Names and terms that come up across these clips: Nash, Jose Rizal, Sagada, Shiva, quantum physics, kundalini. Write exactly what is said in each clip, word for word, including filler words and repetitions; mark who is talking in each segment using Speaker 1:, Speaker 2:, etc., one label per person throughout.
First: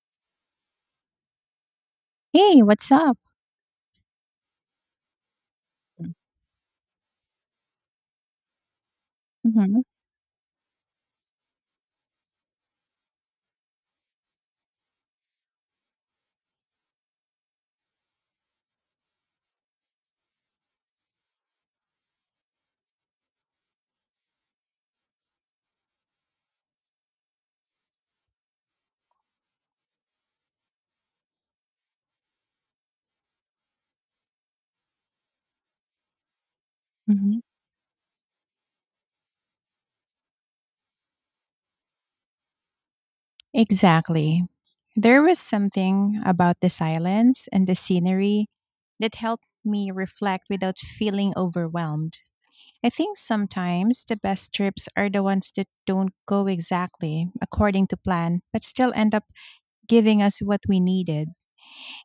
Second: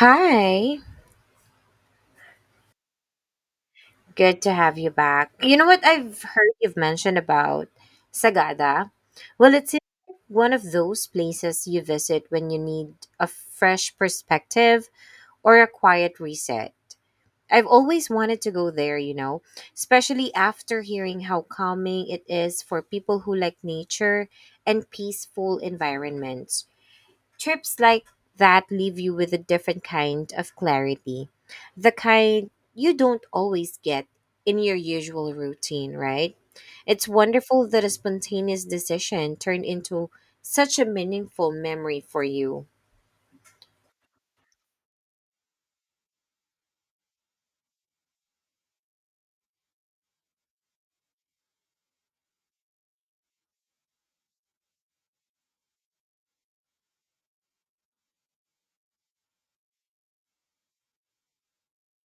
Speaker 1: Hi,
Speaker 2: Hey, what's up?
Speaker 1: good to have you back. You know what I've heard you've mentioned about Sagada? Well, it's
Speaker 2: Mhm,
Speaker 1: one of those places you visit when you need a fresh perspective or a quiet reset. I've always wanted to go there, you know, especially after hearing how calming it is for people who like nature and peaceful environments. Trips like that leave you with a different kind of clarity, the kind you don't always get in your usual routine, right? It's
Speaker 2: mhm.
Speaker 1: wonderful that a spontaneous decision turned into such a meaningful memory for you.
Speaker 2: Exactly. There was something about the silence and the scenery that helped me reflect without feeling overwhelmed. I think sometimes the best trips are the ones that don't go exactly according to plan, but still end up giving us what we needed.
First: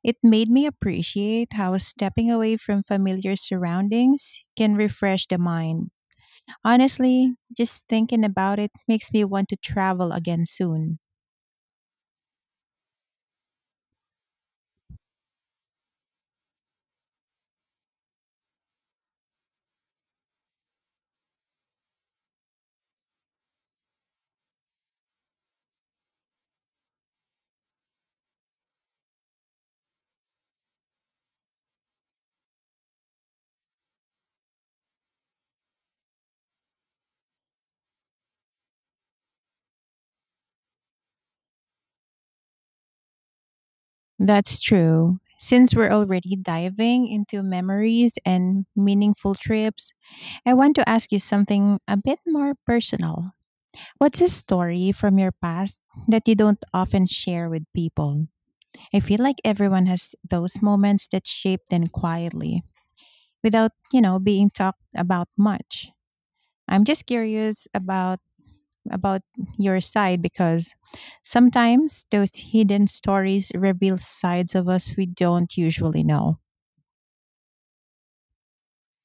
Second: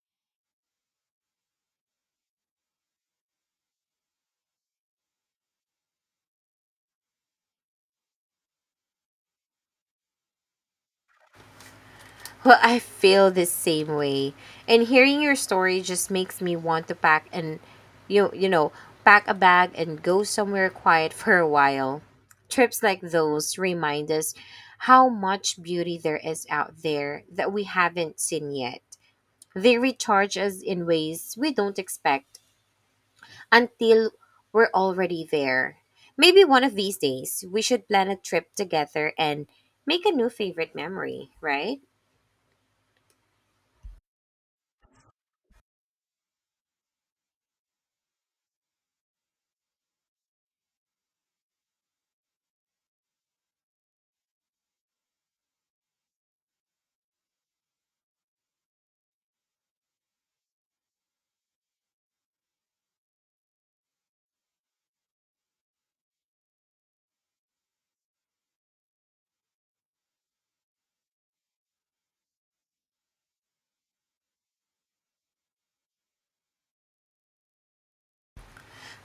Speaker 2: It made me appreciate how stepping away from familiar surroundings can refresh the mind. Honestly, just thinking about it makes me want to travel again soon.
Speaker 1: Well, I feel the same way. And hearing your story just makes me want to pack and you you know, pack a bag and go somewhere quiet for a while. Trips like those remind us how much beauty there is out there that we haven't seen yet. They recharge us in ways we don't expect until we're already there. Maybe one of these days we should plan a trip together and make a new favorite memory, right?
Speaker 2: That's true. Since we're already diving into memories and meaningful trips, I want to ask you something a bit more personal. What's a story from your past that you don't often share with people? I feel like everyone has those moments that shape them quietly without, you know, being talked about much. I'm just curious about about your side because sometimes those hidden stories reveal sides of us we don't usually know.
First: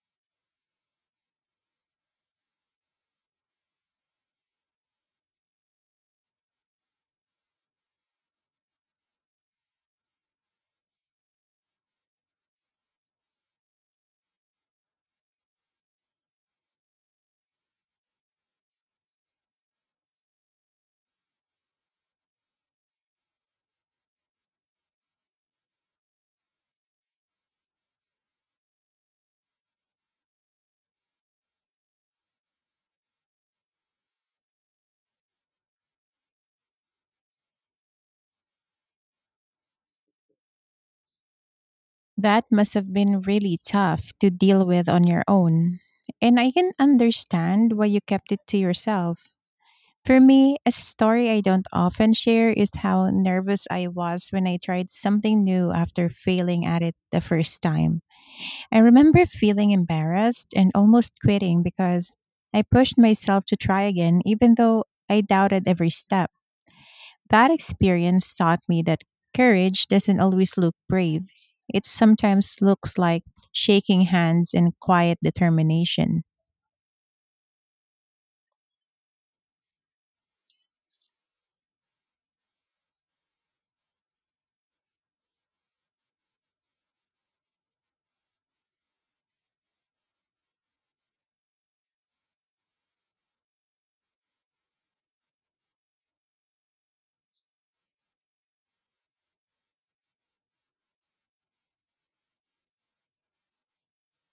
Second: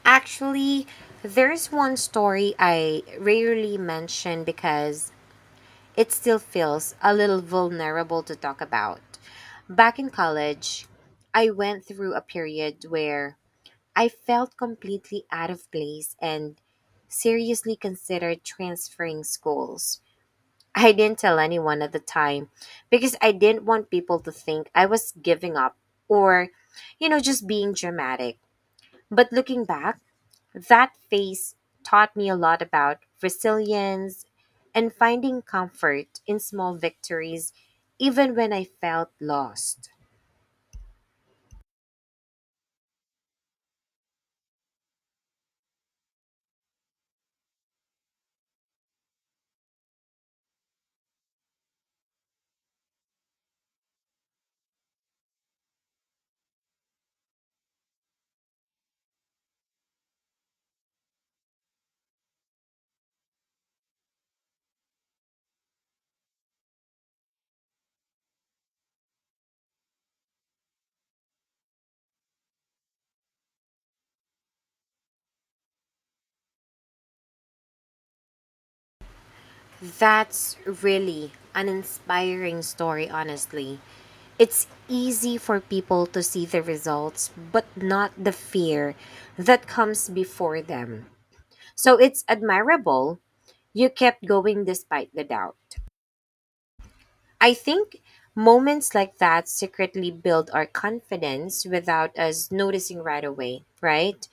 Speaker 1: Actually, there's one story I rarely mention because it still feels a little vulnerable to talk about. Back in college, I went through a period where I felt completely out of place and seriously considered transferring schools. I didn't tell anyone at the time because I didn't want people to think I was giving up or, you know, just being dramatic. But looking back, that phase taught me a lot about resilience and finding comfort in small victories, even when I felt lost.
Speaker 2: That must have been really tough to deal with on your own. And I can understand why you kept it to yourself. For me, a story I don't often share is how nervous I was when I tried something new after failing at it the first time. I remember feeling embarrassed and almost quitting because I pushed myself to try again, even though I doubted every step. That experience taught me that courage doesn't always look brave. It sometimes looks like shaking hands and quiet determination.
Speaker 1: That's really an inspiring story, honestly. It's easy for people to see the results, but not the fear that comes before them. So it's admirable you kept going despite the doubt. I think moments like that secretly build our confidence without us noticing right away, right?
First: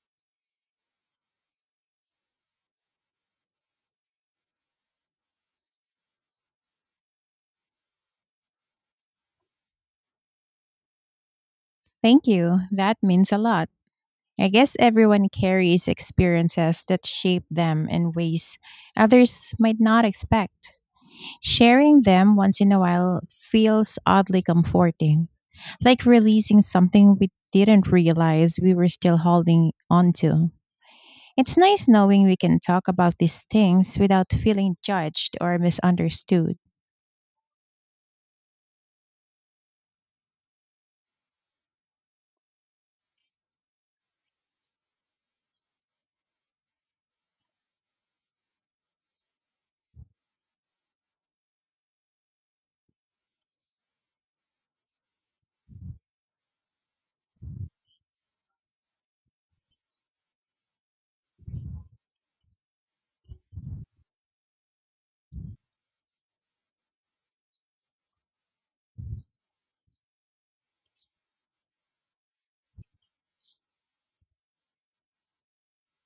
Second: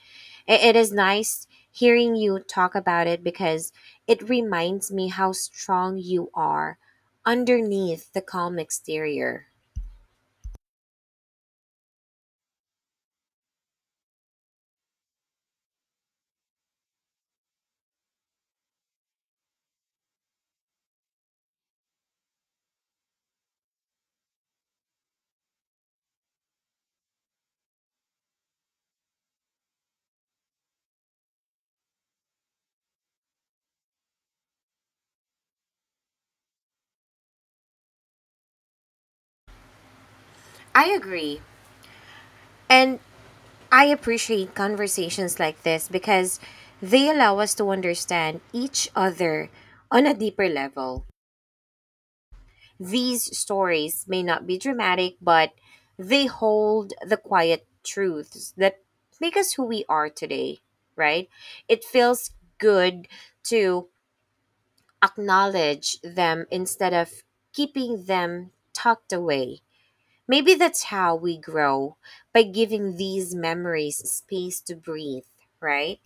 Speaker 1: I- It is nice hearing you talk about it because it reminds me how strong you are underneath the calm exterior.
Speaker 2: Thank you. That means a lot. I guess everyone carries experiences that shape them in ways others might not expect. Sharing them once in a while feels oddly comforting, like releasing something we didn't realize we were still holding on to. It's nice knowing we can talk about these things without feeling judged or misunderstood.
Speaker 1: I agree. And I appreciate conversations like this because they allow us to understand each other on a deeper level. These stories may not be dramatic, but they hold the quiet truths that make us who we are today, right? It feels good to acknowledge them instead of keeping them tucked away. Maybe that's how we grow by giving these memories space to breathe, right?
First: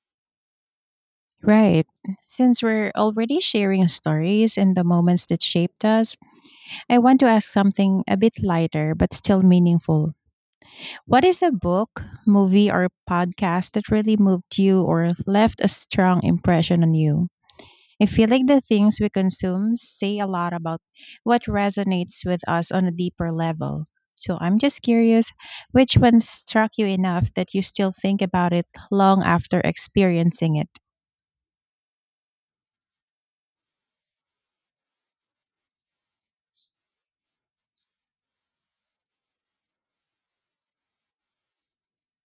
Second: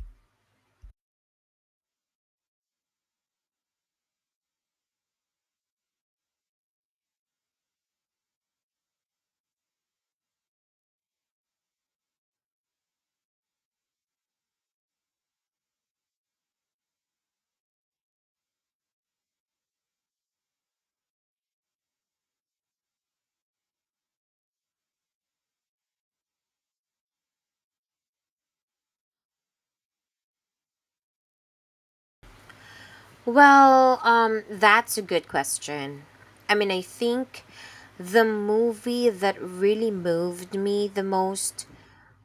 Speaker 2: Right. Since we're already sharing stories and the moments that shaped us, I want to ask something a bit lighter but still meaningful. What is a book, movie, or podcast that really moved you or left a strong impression on you? I feel like the things we consume say a lot about what resonates with us on a deeper level. So I'm just curious which one struck you enough that you still think about it long after experiencing it?
Speaker 1: Well, um, that's a good question. I mean, I think the movie that really moved me the most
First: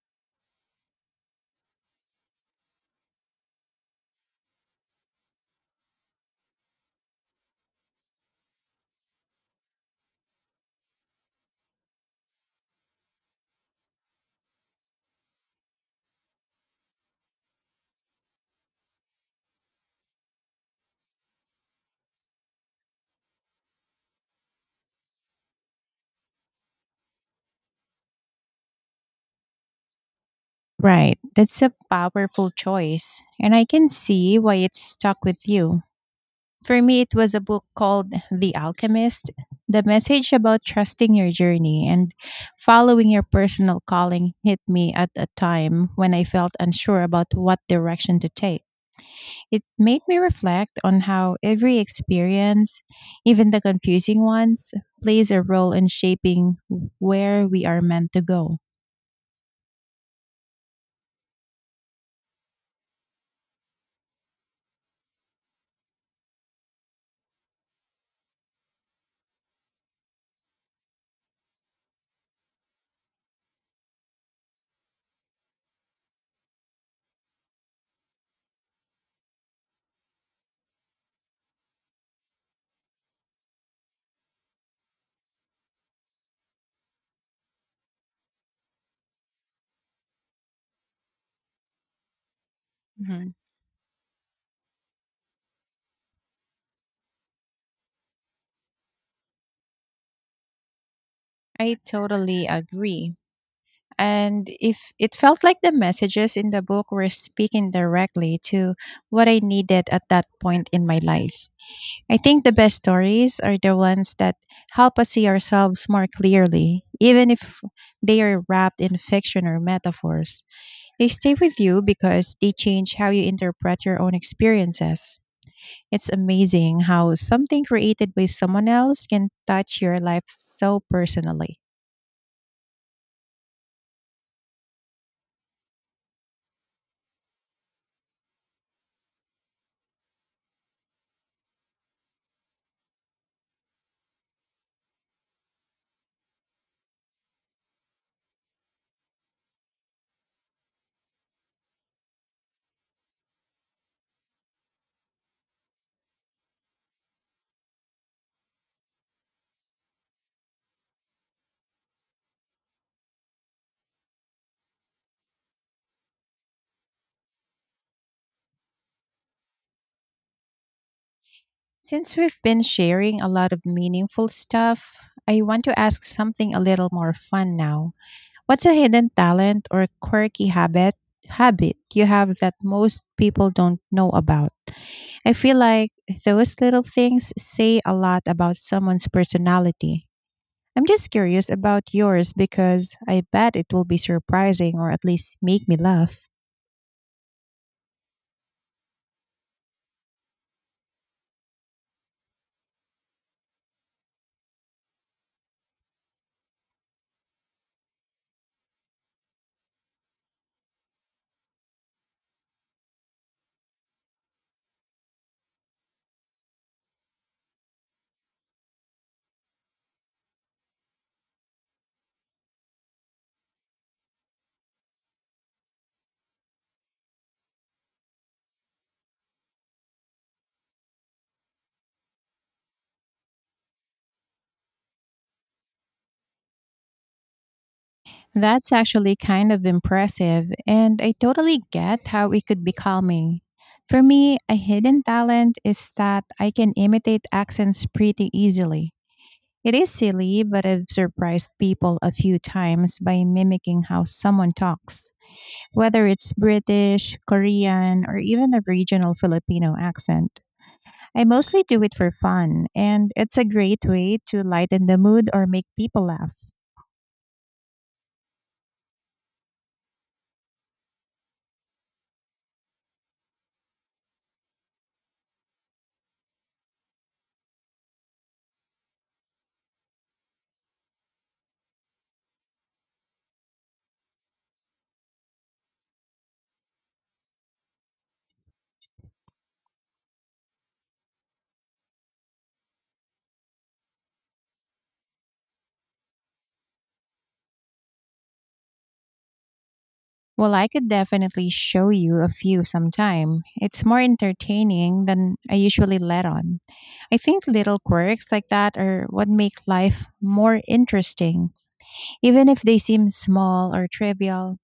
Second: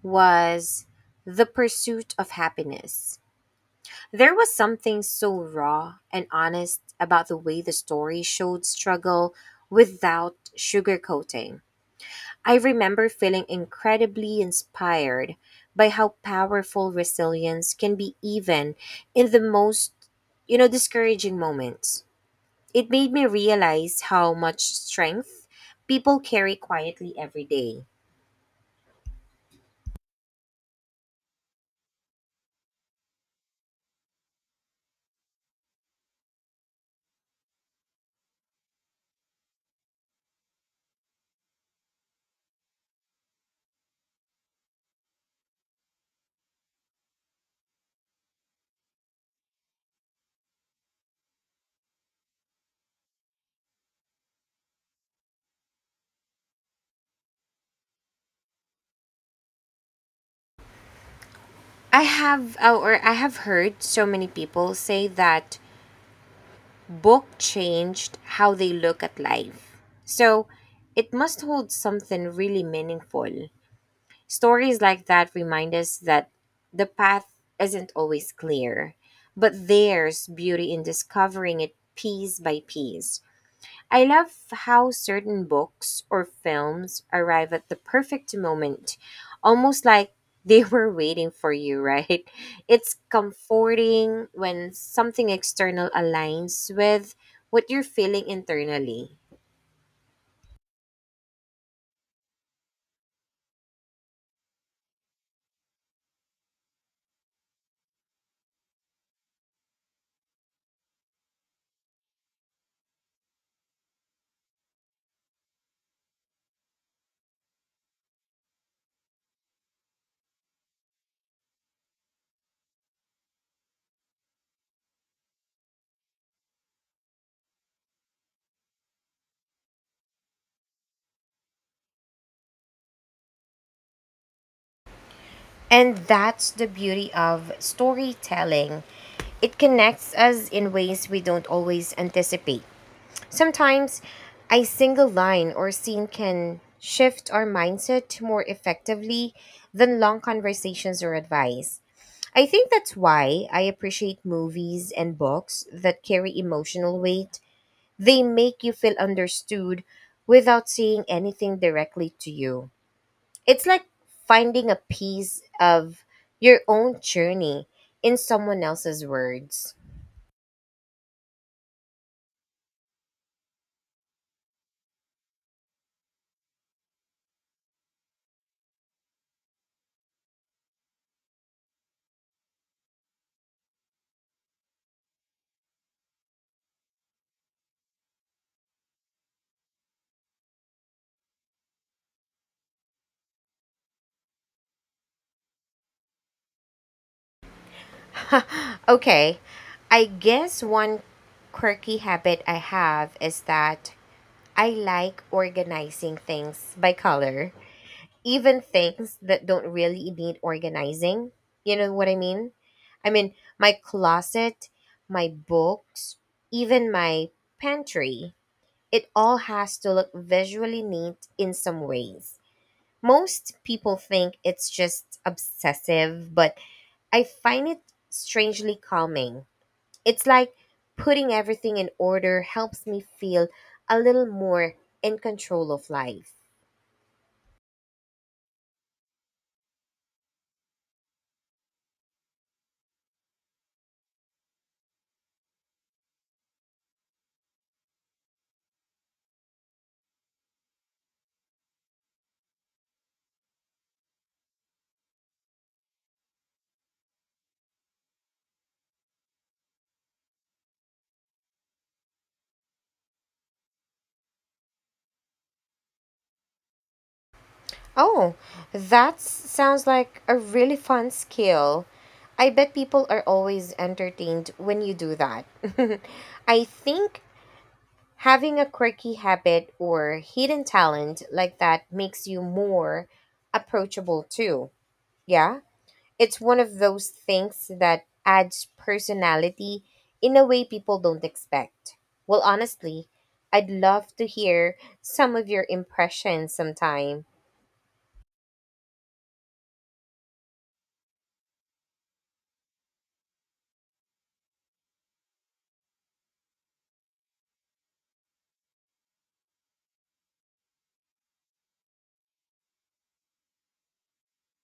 Speaker 1: was The Pursuit of Happiness. There was something so raw and honest about the way the story showed struggle without sugarcoating. I remember feeling incredibly inspired by how powerful resilience can be even in the most, you know, discouraging moments. It made me realize how much strength people carry quietly every day.
Speaker 2: Right, that's a powerful choice, and I can see why it's stuck with you. For me, it was a book called The Alchemist. The message about trusting your journey and following your personal calling hit me at a time when I felt unsure about what direction to take. It made me reflect on how every experience, even the confusing ones, plays a role in shaping where we are meant to go.
Speaker 1: I have uh, or I have heard so many people say that book changed how they look at life. So, it must hold something really meaningful. Stories like that remind us that the path isn't always clear, but there's beauty in discovering it piece by piece. I love how certain books or films arrive at the perfect moment, almost like they were waiting for you, right? It's comforting when something external aligns with what you're feeling internally.
Speaker 2: I totally agree. And if it felt like the messages in the book were speaking directly to what I needed at that point in my life. I think the best stories are the ones that help us see ourselves more clearly, even if they are wrapped in fiction or metaphors. They stay with you because they change how you interpret your own experiences. It's amazing how something created by someone else can touch your life so personally.
Speaker 1: And that's the beauty of storytelling. It connects us in ways we don't always anticipate. Sometimes a single line or scene can shift our mindset more effectively than long conversations or advice. I think that's why I appreciate movies and books that carry emotional weight. They make you feel understood without saying anything directly to you. It's like finding a piece of your own journey in someone else's words.
Speaker 2: Since we've been sharing a lot of meaningful stuff, I want to ask something a little more fun now. What's a hidden talent or quirky habit habit you have that most people don't know about? I feel like those little things say a lot about someone's personality. I'm just curious about yours because I bet it will be surprising or at least make me laugh.
Speaker 1: Okay, I guess one quirky habit I have is that I like organizing things by color, even things that don't really need organizing. You know what I mean? I mean, my closet, my books, even my pantry, it all has to look visually neat in some ways. Most people think it's just obsessive, but I find it strangely calming. It's like putting everything in order helps me feel a little more in control of life.
Speaker 2: That's actually kind of impressive, and I totally get how it could be calming. For me, a hidden talent is that I can imitate accents pretty easily. It is silly, but I've surprised people a few times by mimicking how someone talks, whether it's British, Korean, or even a regional Filipino accent. I mostly do it for fun, and it's a great way to lighten the mood or make people laugh.
Speaker 1: Oh, that sounds like a really fun skill. I bet people are always entertained when you do that. I think having a quirky habit or hidden talent like that makes you more approachable too. Yeah? It's one of those things that adds personality in a way people don't expect. Well, honestly, I'd love to hear some of your impressions sometime.
Speaker 2: Well, I could definitely show you a few sometime. It's more entertaining than I usually let on. I think little quirks like that are what make life more interesting. Even if they seem small or trivial,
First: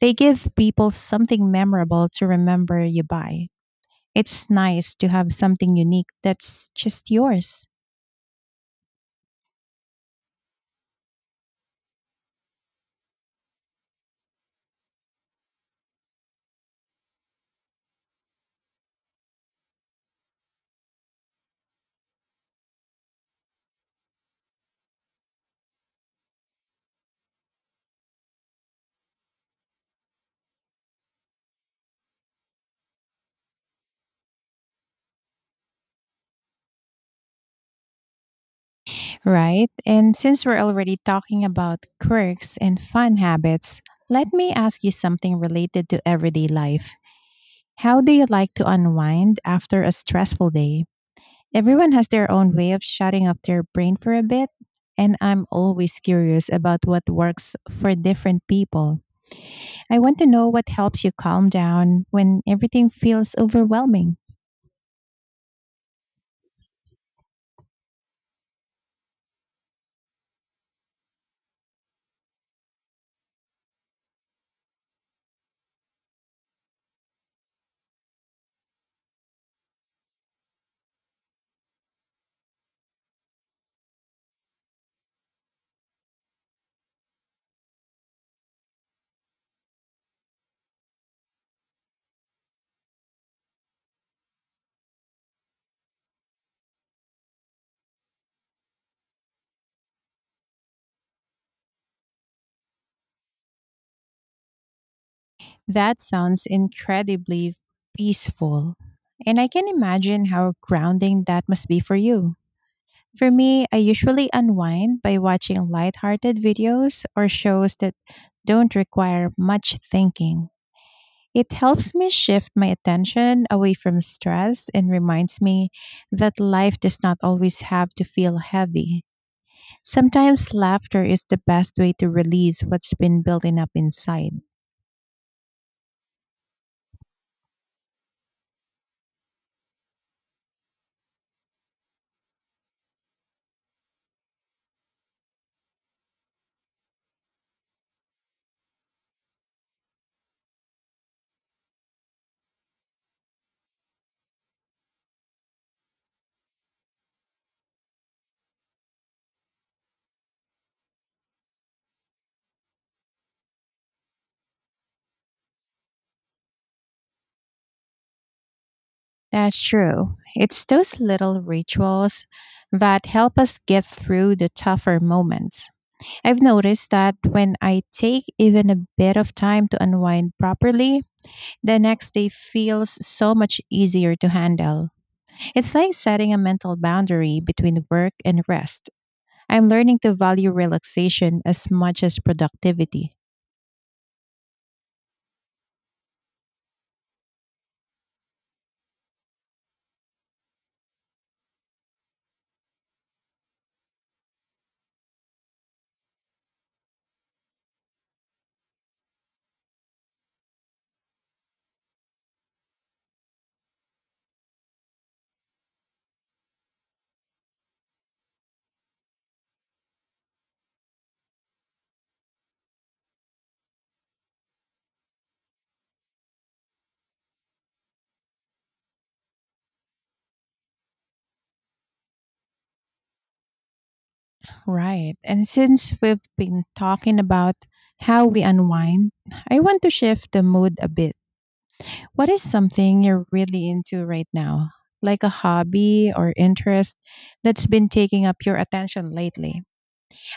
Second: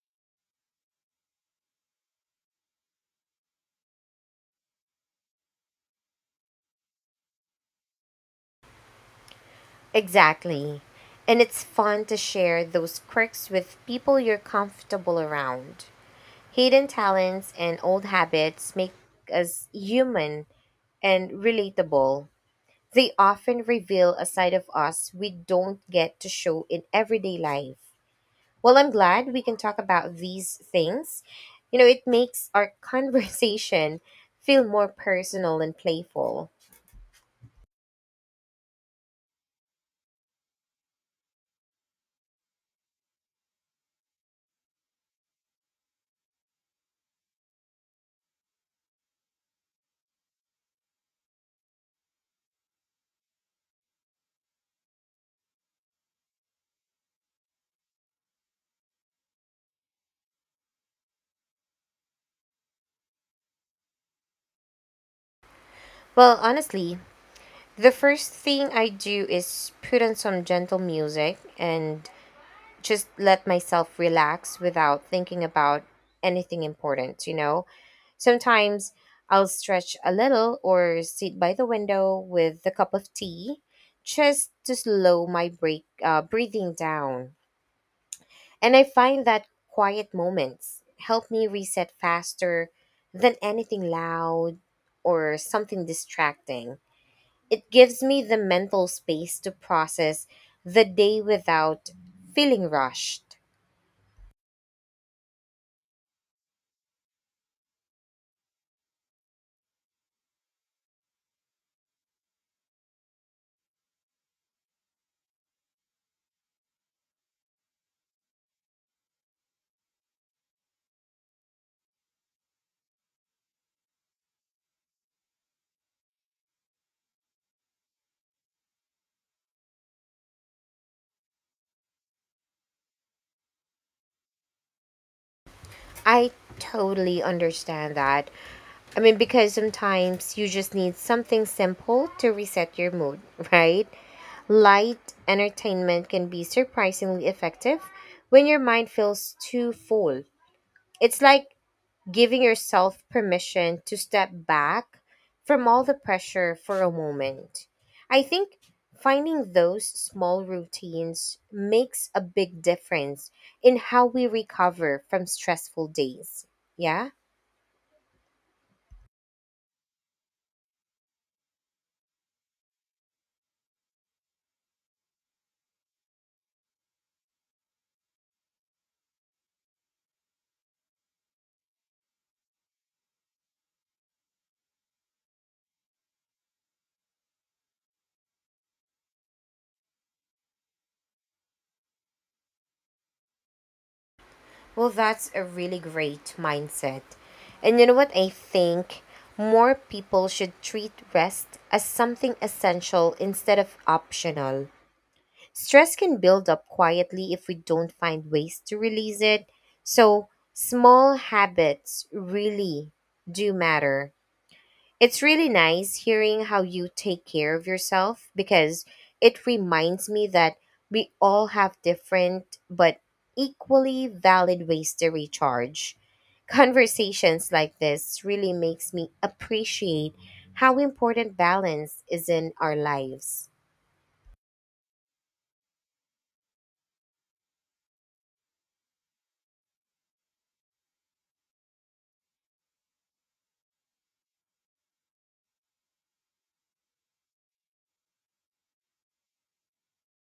Speaker 2: they give people something memorable to remember you by. It's nice to have something unique that's just yours.
Speaker 1: Exactly. And it's fun to share those quirks with people you're comfortable around. Hidden talents and old habits make us human and relatable. They often reveal a side of us we don't get to show in everyday life. Well, I'm glad we can talk about these things. You know, it makes our conversation feel more personal and playful.
Speaker 2: Right. And since we're already talking about quirks and fun habits, let me ask you something related to everyday life. How do you like to unwind after a stressful day? Everyone has their own way of shutting off their brain for a bit, and I'm always curious about what works for different people. I want to know what helps you calm down when everything feels overwhelming.
Speaker 1: Well, honestly, the first thing I do is put on some gentle music and just let myself relax without thinking about anything important, you know? Sometimes I'll stretch a little or sit by the window with a cup of tea just to slow my break, uh, breathing down. And I find that quiet moments help me reset faster than anything loud or something distracting. It gives me the mental space to process the day without feeling rushed.
Speaker 2: That sounds incredibly peaceful. And I can imagine how grounding that must be for you. For me, I usually unwind by watching lighthearted videos or shows that don't require much thinking. It helps me shift my attention away from stress and reminds me that life does not always have to feel heavy. Sometimes laughter is the best way to release what's been building up inside.
Speaker 1: I totally understand that. I mean, because sometimes you just need something simple to reset your mood, right? Light entertainment can be surprisingly effective when your mind feels too full. It's like giving yourself permission to step back from all the pressure for a moment. I think finding those small routines makes a big difference in how we recover from stressful days. Yeah?
Speaker 2: That's true. It's those little rituals that help us get through the tougher moments. I've noticed that when I take even a bit of time to unwind properly, the next day feels so much easier to handle. It's like setting a mental boundary between work and rest. I'm learning to value relaxation as much as productivity.
Speaker 1: Well, that's a really great mindset. And you know what? I think more people should treat rest as something essential instead of optional. Stress can build up quietly if we don't find ways to release it. So, small habits really do matter. It's really nice hearing how you take care of yourself because it reminds me that we all have different but equally valid ways to recharge. Conversations like this really makes me appreciate how important balance is in our lives.
Speaker 2: Right. And since we've been talking about how we unwind, I want to shift the mood a bit. What is something you're really into right now, like a hobby or interest that's been taking up your attention lately?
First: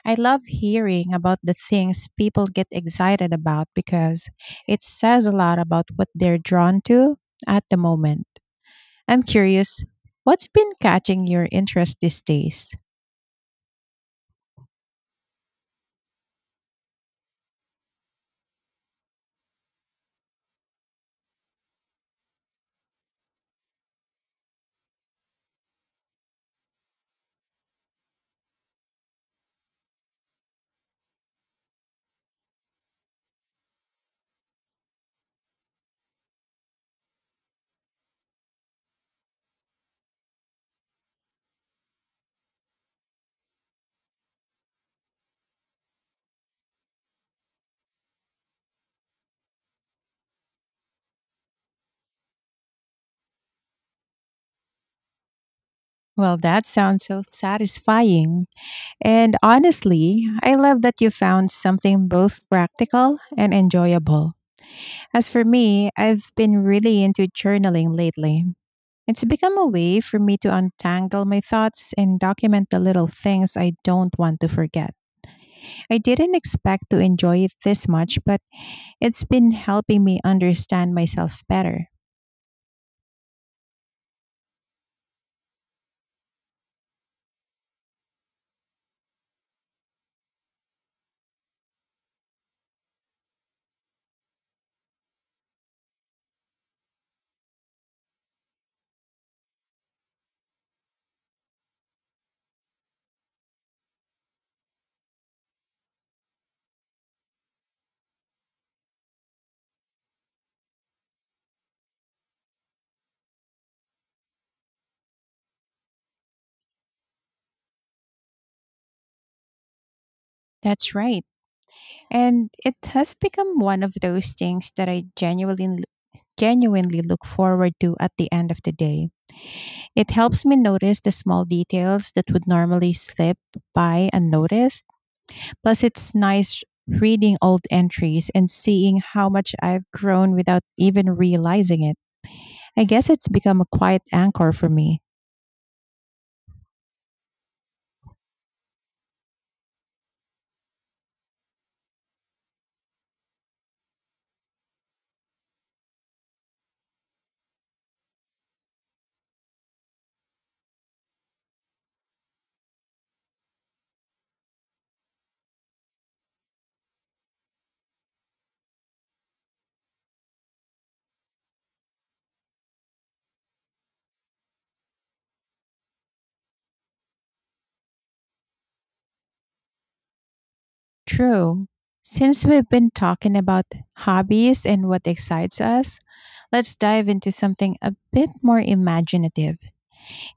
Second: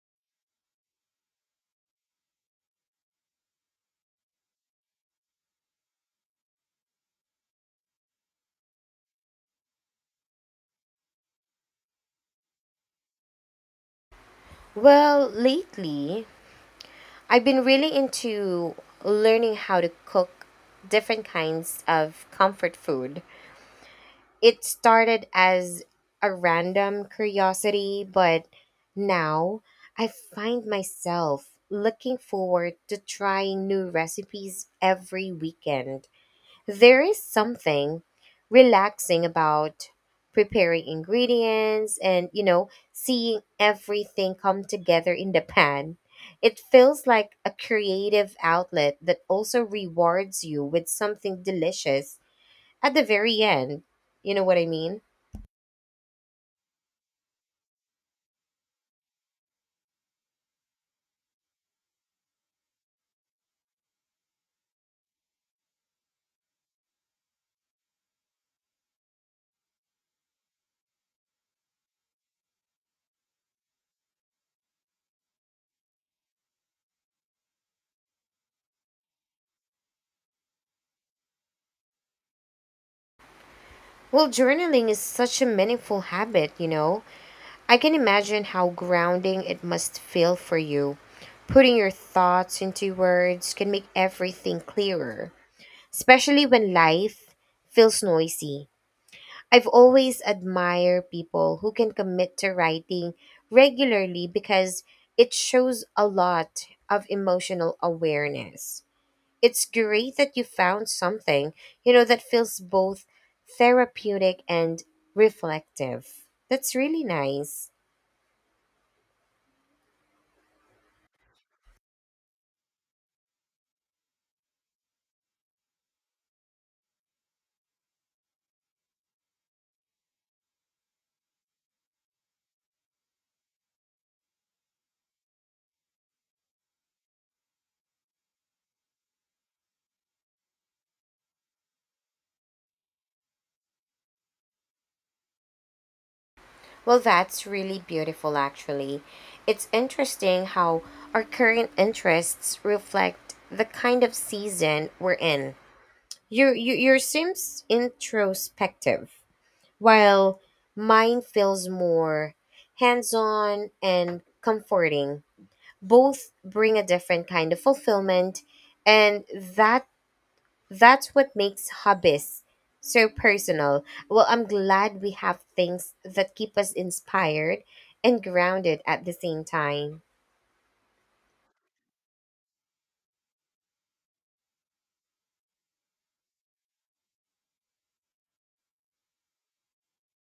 Speaker 2: I love hearing about the things people get excited about because it says a lot about what they're drawn to at the moment. I'm curious, what's been catching your interest these days?
Speaker 1: Well, lately, I've been really into learning how to cook different kinds of comfort food. It started as a random curiosity, but now I find myself looking forward to trying new recipes every weekend. There is something relaxing about preparing ingredients and, you know, seeing everything come together in the pan. It feels like a creative outlet that also rewards you with something delicious at the very end. You know what I mean?
Speaker 2: Well, that sounds so satisfying. And honestly, I love that you found something both practical and enjoyable. As for me, I've been really into journaling lately. It's become a way for me to untangle my thoughts and document the little things I don't want to forget. I didn't expect to enjoy it this much, but it's been helping me understand myself better.
Speaker 1: Well, journaling is such a meaningful habit, you know. I can imagine how grounding it must feel for you. Putting your thoughts into words can make everything clearer, especially when life feels noisy. I've always admired people who can commit to writing regularly because it shows a lot of emotional awareness. It's great that you found something, you know, that feels both therapeutic and reflective. That's really nice.
Speaker 2: That's right. And it has become one of those things that I genuinely genuinely look forward to at the end of the day. It helps me notice the small details that would normally slip by unnoticed. Plus, it's nice reading old entries and seeing how much I've grown without even realizing it. I guess it's become a quiet anchor for me.
Speaker 1: Well, that's really beautiful, actually. It's interesting how our current interests reflect the kind of season we're in. Your, your, your seems introspective, while mine feels more hands on and comforting. Both bring a different kind of fulfillment, and that that's what makes hobbies so personal. Well, I'm glad we have things that keep us inspired and grounded at the same time.
Speaker 2: True. Since we've been talking about hobbies and what excites us, let's dive into something a bit more imaginative.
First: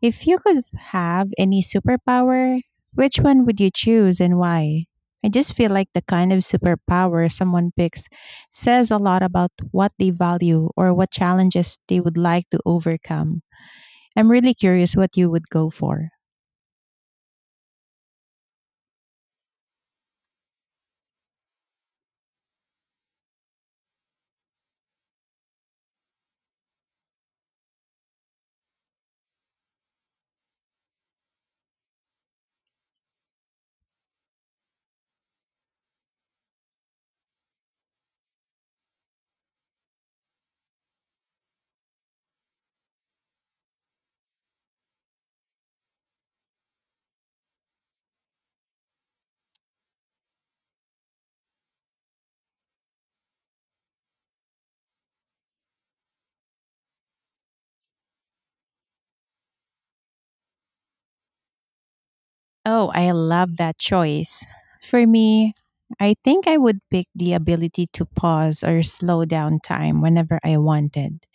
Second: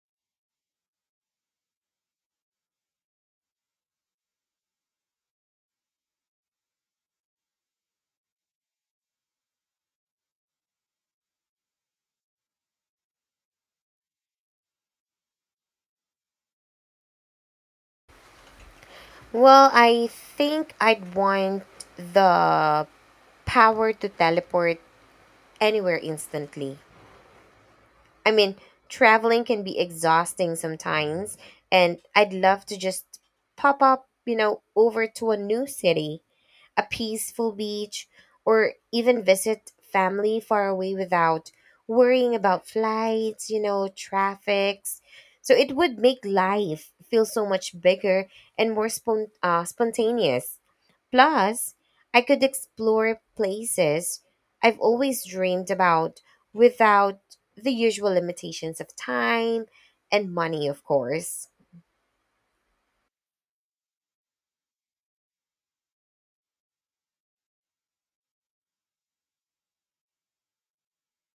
Speaker 2: If you could have any superpower, which one would you choose and why? I just feel like the kind of superpower someone picks says a lot about what they value or what challenges they would like to overcome. I'm really curious what you would go for.
Speaker 1: Well, I think I'd want the power to teleport anywhere instantly. I mean, traveling can be exhausting sometimes, and I'd love to just pop up, you know, over to a new city, a peaceful beach, or even visit family far away without worrying about flights, you know, traffics. So it would make life feel so much bigger and more spon- uh, spontaneous. Plus, I could explore places I've always dreamed about without the usual limitations of time and money, of course.
Speaker 2: Oh, I love that choice. For me, I think I would pick the ability to pause or slow down time whenever I wanted.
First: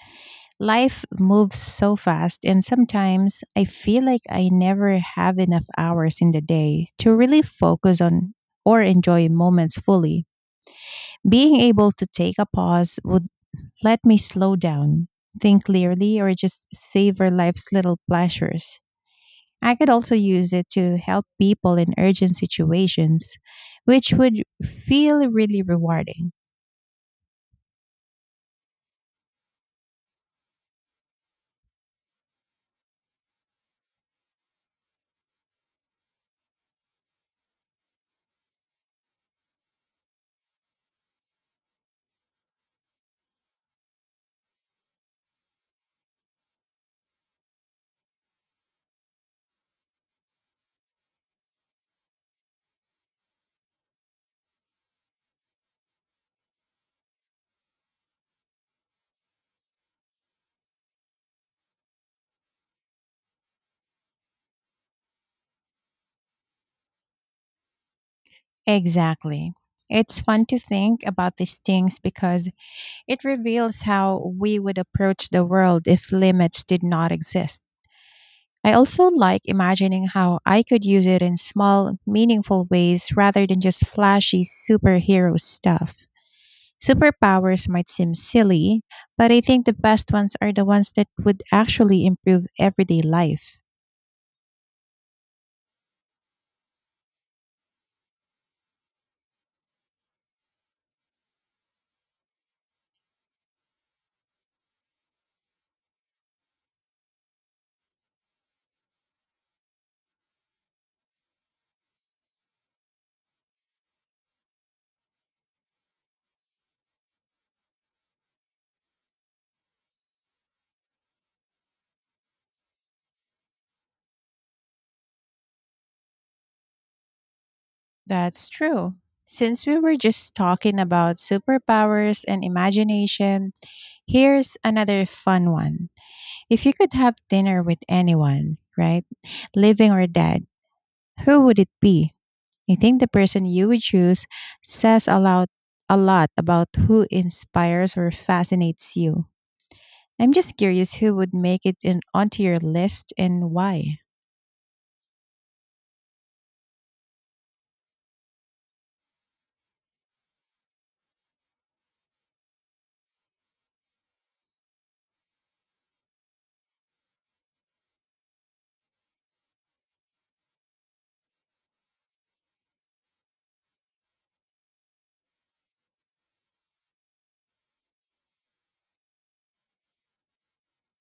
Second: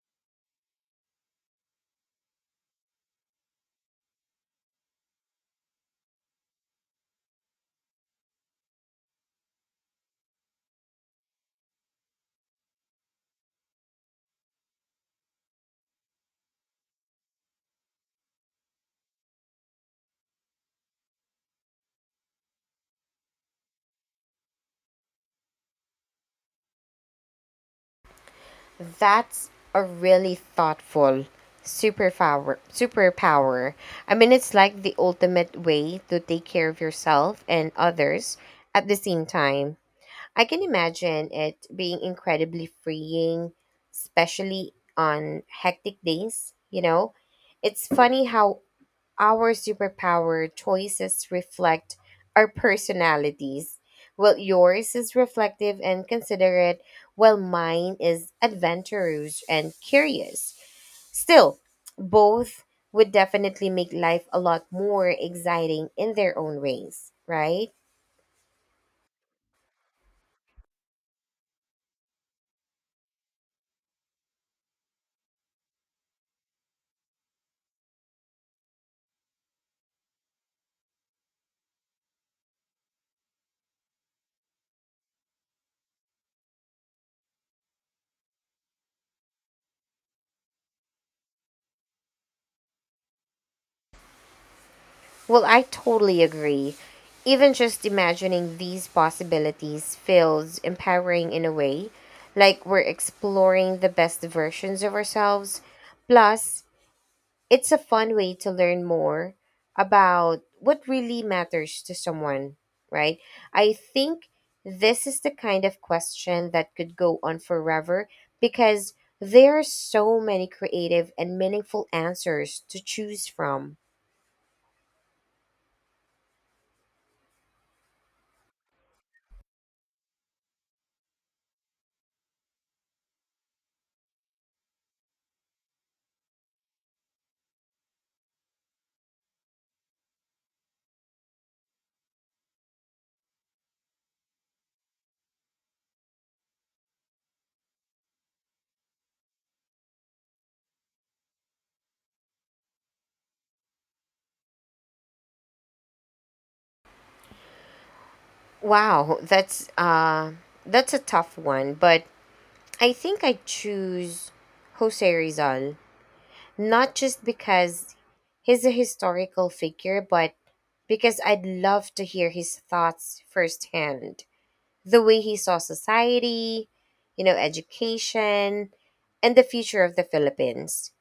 Speaker 2: Life moves so fast, and sometimes I feel like I never have enough hours in the day to really focus on or enjoy moments fully. Being able to take a pause would let me slow down, think clearly, or just savor life's little pleasures. I could also use it to help people in urgent situations, which would feel really rewarding.
Speaker 1: That's a really thoughtful superpower superpower. I mean it's like the ultimate way to take care of yourself and others at the same time. I can imagine it being incredibly freeing, especially on hectic days, you know? It's funny how our superpower choices reflect our personalities. Well, yours is reflective and considerate, while mine is adventurous and curious. Still, both would definitely make life a lot more exciting in their own ways, right?
Speaker 2: Exactly. It's fun to think about these things because it reveals how we would approach the world if limits did not exist. I also like imagining how I could use it in small, meaningful ways rather than just flashy superhero stuff. Superpowers might seem silly, but I think the best ones are the ones that would actually improve everyday life.
Speaker 1: Well, I totally agree. Even just imagining these possibilities feels empowering in a way, like we're exploring the best versions of ourselves. Plus, it's a fun way to learn more about what really matters to someone, right? I think this is the kind of question that could go on forever because there are so many creative and meaningful answers to choose from.
Speaker 2: That's true. Since we were just talking about superpowers and imagination, here's another fun one. If you could have dinner with anyone, right, living or dead, who would it be? I think the person you would choose says a lot, a lot about who inspires or fascinates you. I'm just curious who would make it in, onto your list and why.
Speaker 1: Wow, that's uh that's a tough one, but I think I choose Jose Rizal not just because he's a historical figure, but because I'd love to hear his thoughts firsthand. The way he saw society, you know, education, and the future of the Philippines.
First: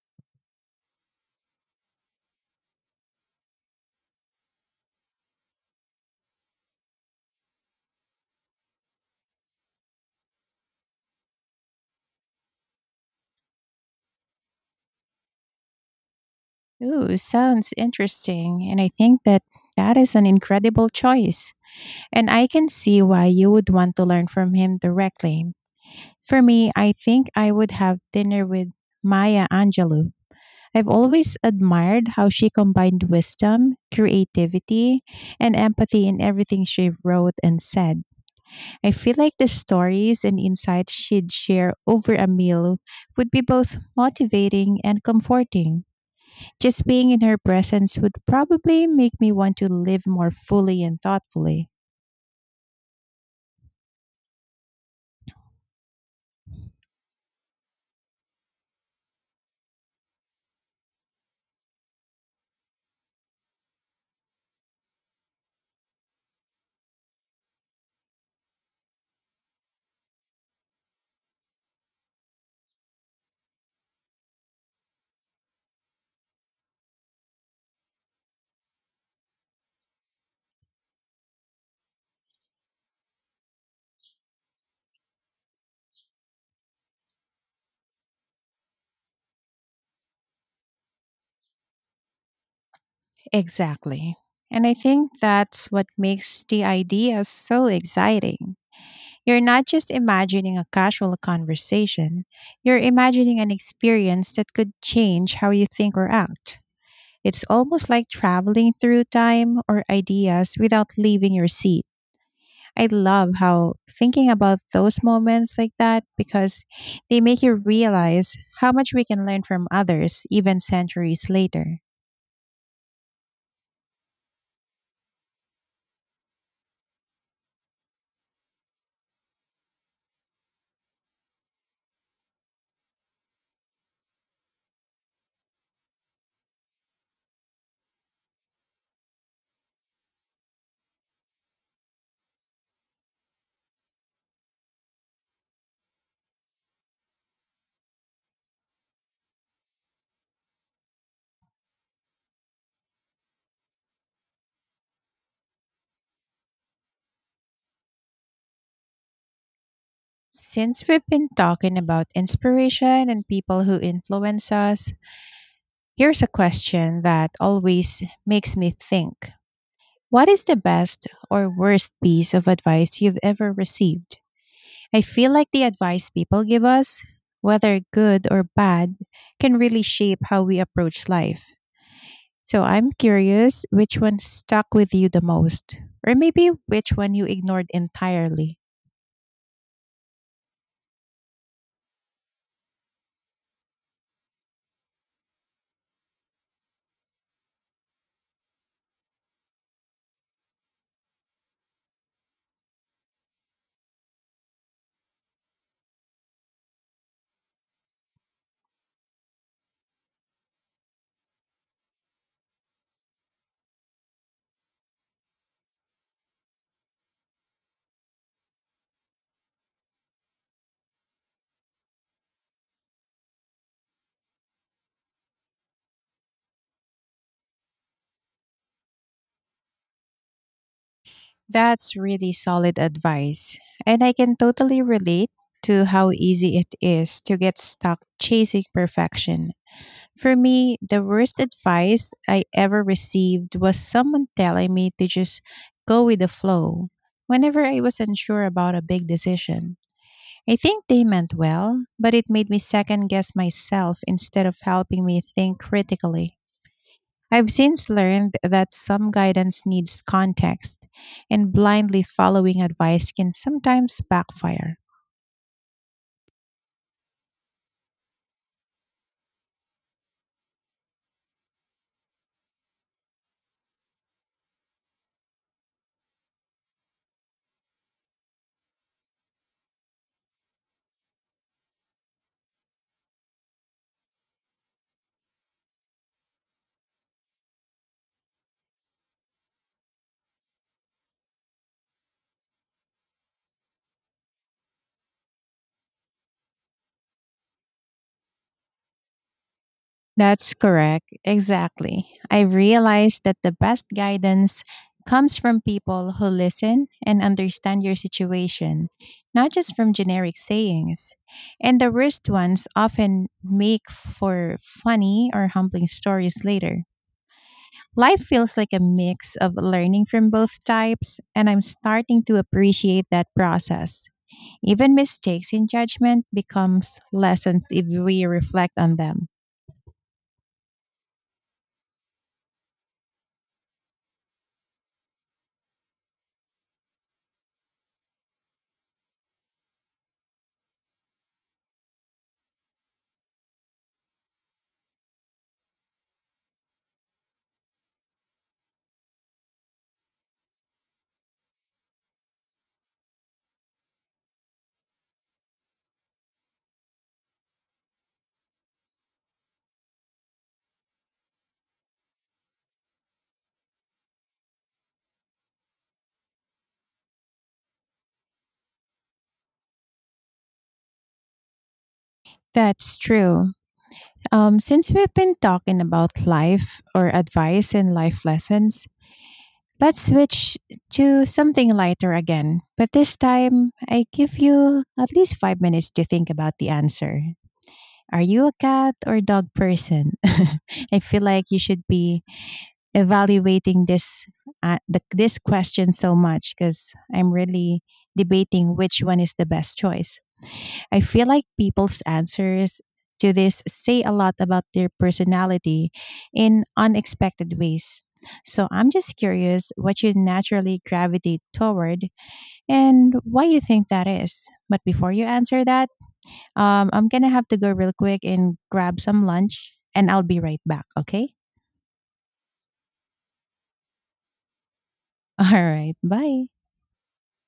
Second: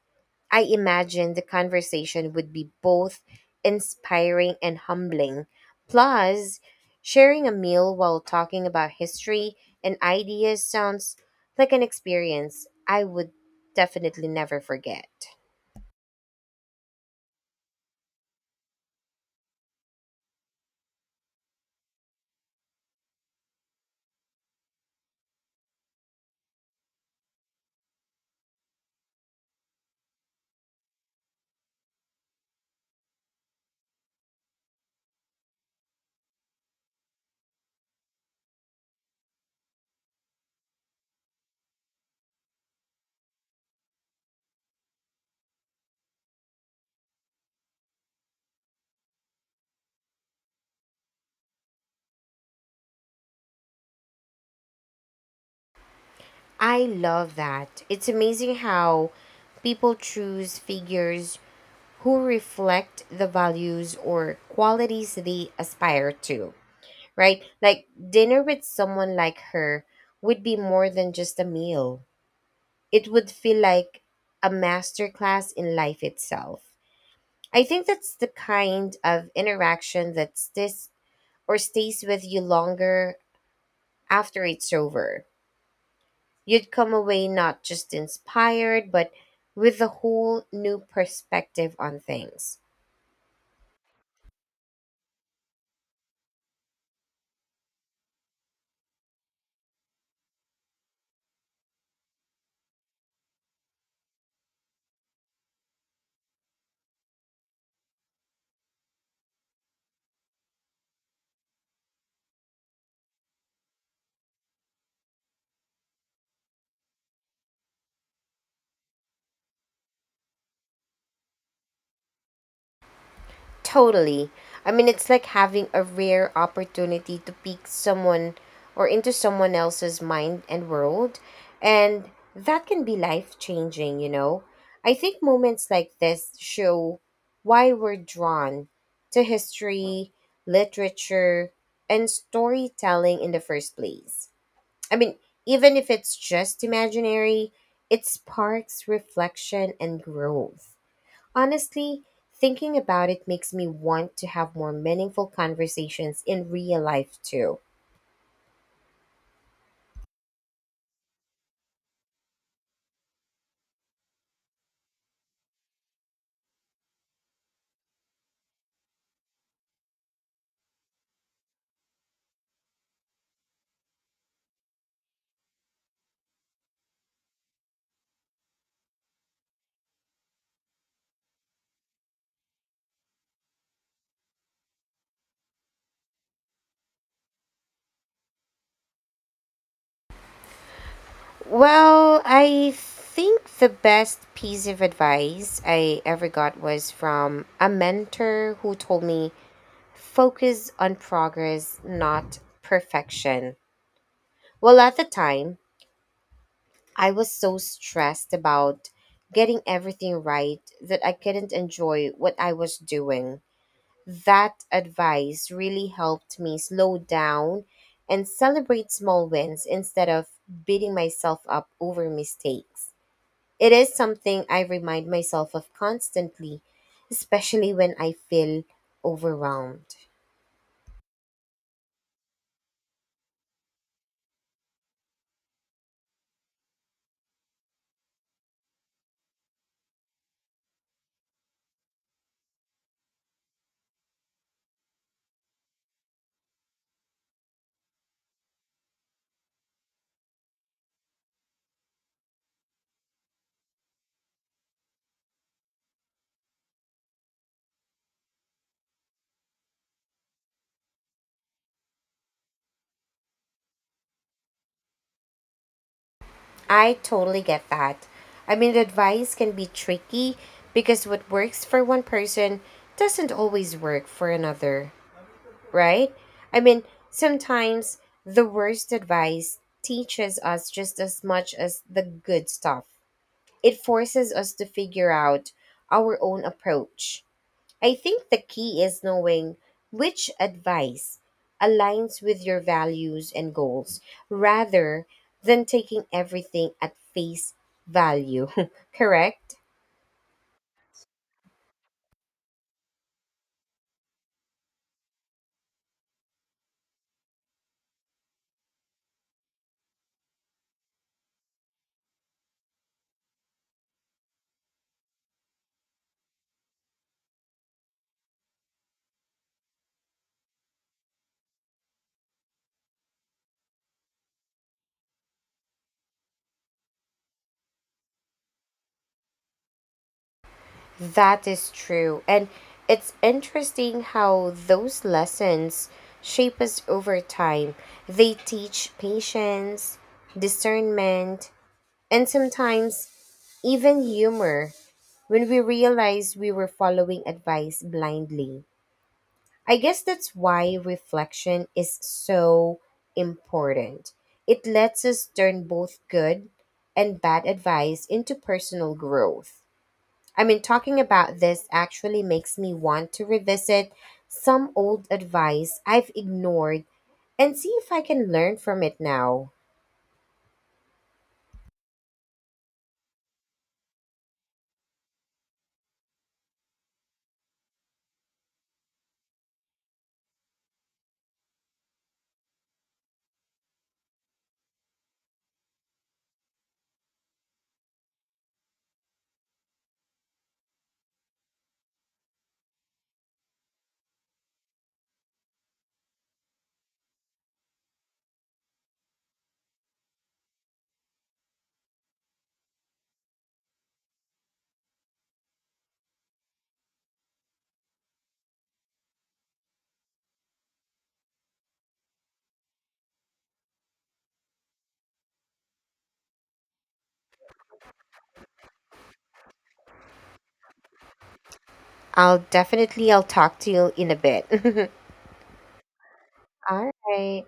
Speaker 1: I imagine the conversation would be both inspiring and humbling. Plus, sharing a meal while talking about history and ideas sounds like an experience I would definitely never forget.
Speaker 2: Ooh, sounds interesting. And I think that that is an incredible choice. And I can see why you would want to learn from him directly. For me, I think I would have dinner with Maya Angelou. I've always admired how she combined wisdom, creativity, and empathy in everything she wrote and said. I feel like the stories and insights she'd share over a meal would be both motivating and comforting. Just being in her presence would probably make me want to live more fully and thoughtfully.
Speaker 1: I love that. It's amazing how people choose figures who reflect the values or qualities they aspire to, right? Like dinner with someone like her would be more than just a meal. It would feel like a masterclass in life itself. I think that's the kind of interaction that stis or stays with you longer after it's over. You'd come away not just inspired, but with a whole new perspective on things.
Speaker 2: Exactly. And I think that's what makes the idea so exciting. You're not just imagining a casual conversation, you're imagining an experience that could change how you think or act. It's almost like traveling through time or ideas without leaving your seat. I love how thinking about those moments like that because they make you realize how much we can learn from others even centuries later.
Speaker 1: Totally. I mean, it's like having a rare opportunity to peek someone or into someone else's mind and world. And that can be life changing, you know? I think moments like this show why we're drawn to history, literature, and storytelling in the first place. I mean, even if it's just imaginary, it sparks reflection and growth. Honestly, thinking about it makes me want to have more meaningful conversations in real life too.
Speaker 2: Since we've been talking about inspiration and people who influence us, here's a question that always makes me think. What is the best or worst piece of advice you've ever received? I feel like the advice people give us, whether good or bad, can really shape how we approach life. So I'm curious which one stuck with you the most, or maybe which one you ignored entirely.
Speaker 1: Well, I think the best piece of advice I ever got was from a mentor who told me focus on progress, not perfection. Well, at the time, I was so stressed about getting everything right that I couldn't enjoy what I was doing. That advice really helped me slow down and celebrate small wins instead of beating myself up over mistakes. It is something I remind myself of constantly, especially when I feel overwhelmed.
Speaker 2: That's really solid advice. And I can totally relate to how easy it is to get stuck chasing perfection. For me, the worst advice I ever received was someone telling me to just go with the flow whenever I was unsure about a big decision. I think they meant well, but it made me second guess myself instead of helping me think critically. I've since learned that some guidance needs context, and blindly following advice can sometimes backfire.
Speaker 1: I totally get that. I mean, the advice can be tricky because what works for one person doesn't always work for another, right? I mean, sometimes the worst advice teaches us just as much as the good stuff. It forces us to figure out our own approach. I think the key is knowing which advice aligns with your values and goals rather than taking everything at face value, correct?
Speaker 2: That's correct. Exactly. I realized that the best guidance comes from people who listen and understand your situation, not just from generic sayings. And the worst ones often make for funny or humbling stories later. Life feels like a mix of learning from both types, and I'm starting to appreciate that process. Even mistakes in judgment becomes lessons if we reflect on them.
Speaker 1: That is true. And it's interesting how those lessons shape us over time. They teach patience, discernment, and sometimes even humor when we realize we were following advice blindly. I guess that's why reflection is so important. It lets us turn both good and bad advice into personal growth. I mean, talking about this actually makes me want to revisit some old advice I've ignored and see if I can learn from it now.
Speaker 2: That's true. Um, since we've been talking about life or advice and life lessons, let's switch to something lighter again, but this time I give you at least five minutes to think about the answer. Are you a cat or dog person? I feel like you should be evaluating this uh, the, this question so much because I'm really debating which one is the best choice. I feel like people's answers to this say a lot about their personality in unexpected ways. So I'm just curious what you naturally gravitate toward and why you think that is. But before you answer that, um, I'm going to have to go real quick and grab some lunch and I'll be right back, okay?
Speaker 1: I'll definitely I'll talk to you in a bit.
Speaker 2: All right, bye.
Speaker 1: All right.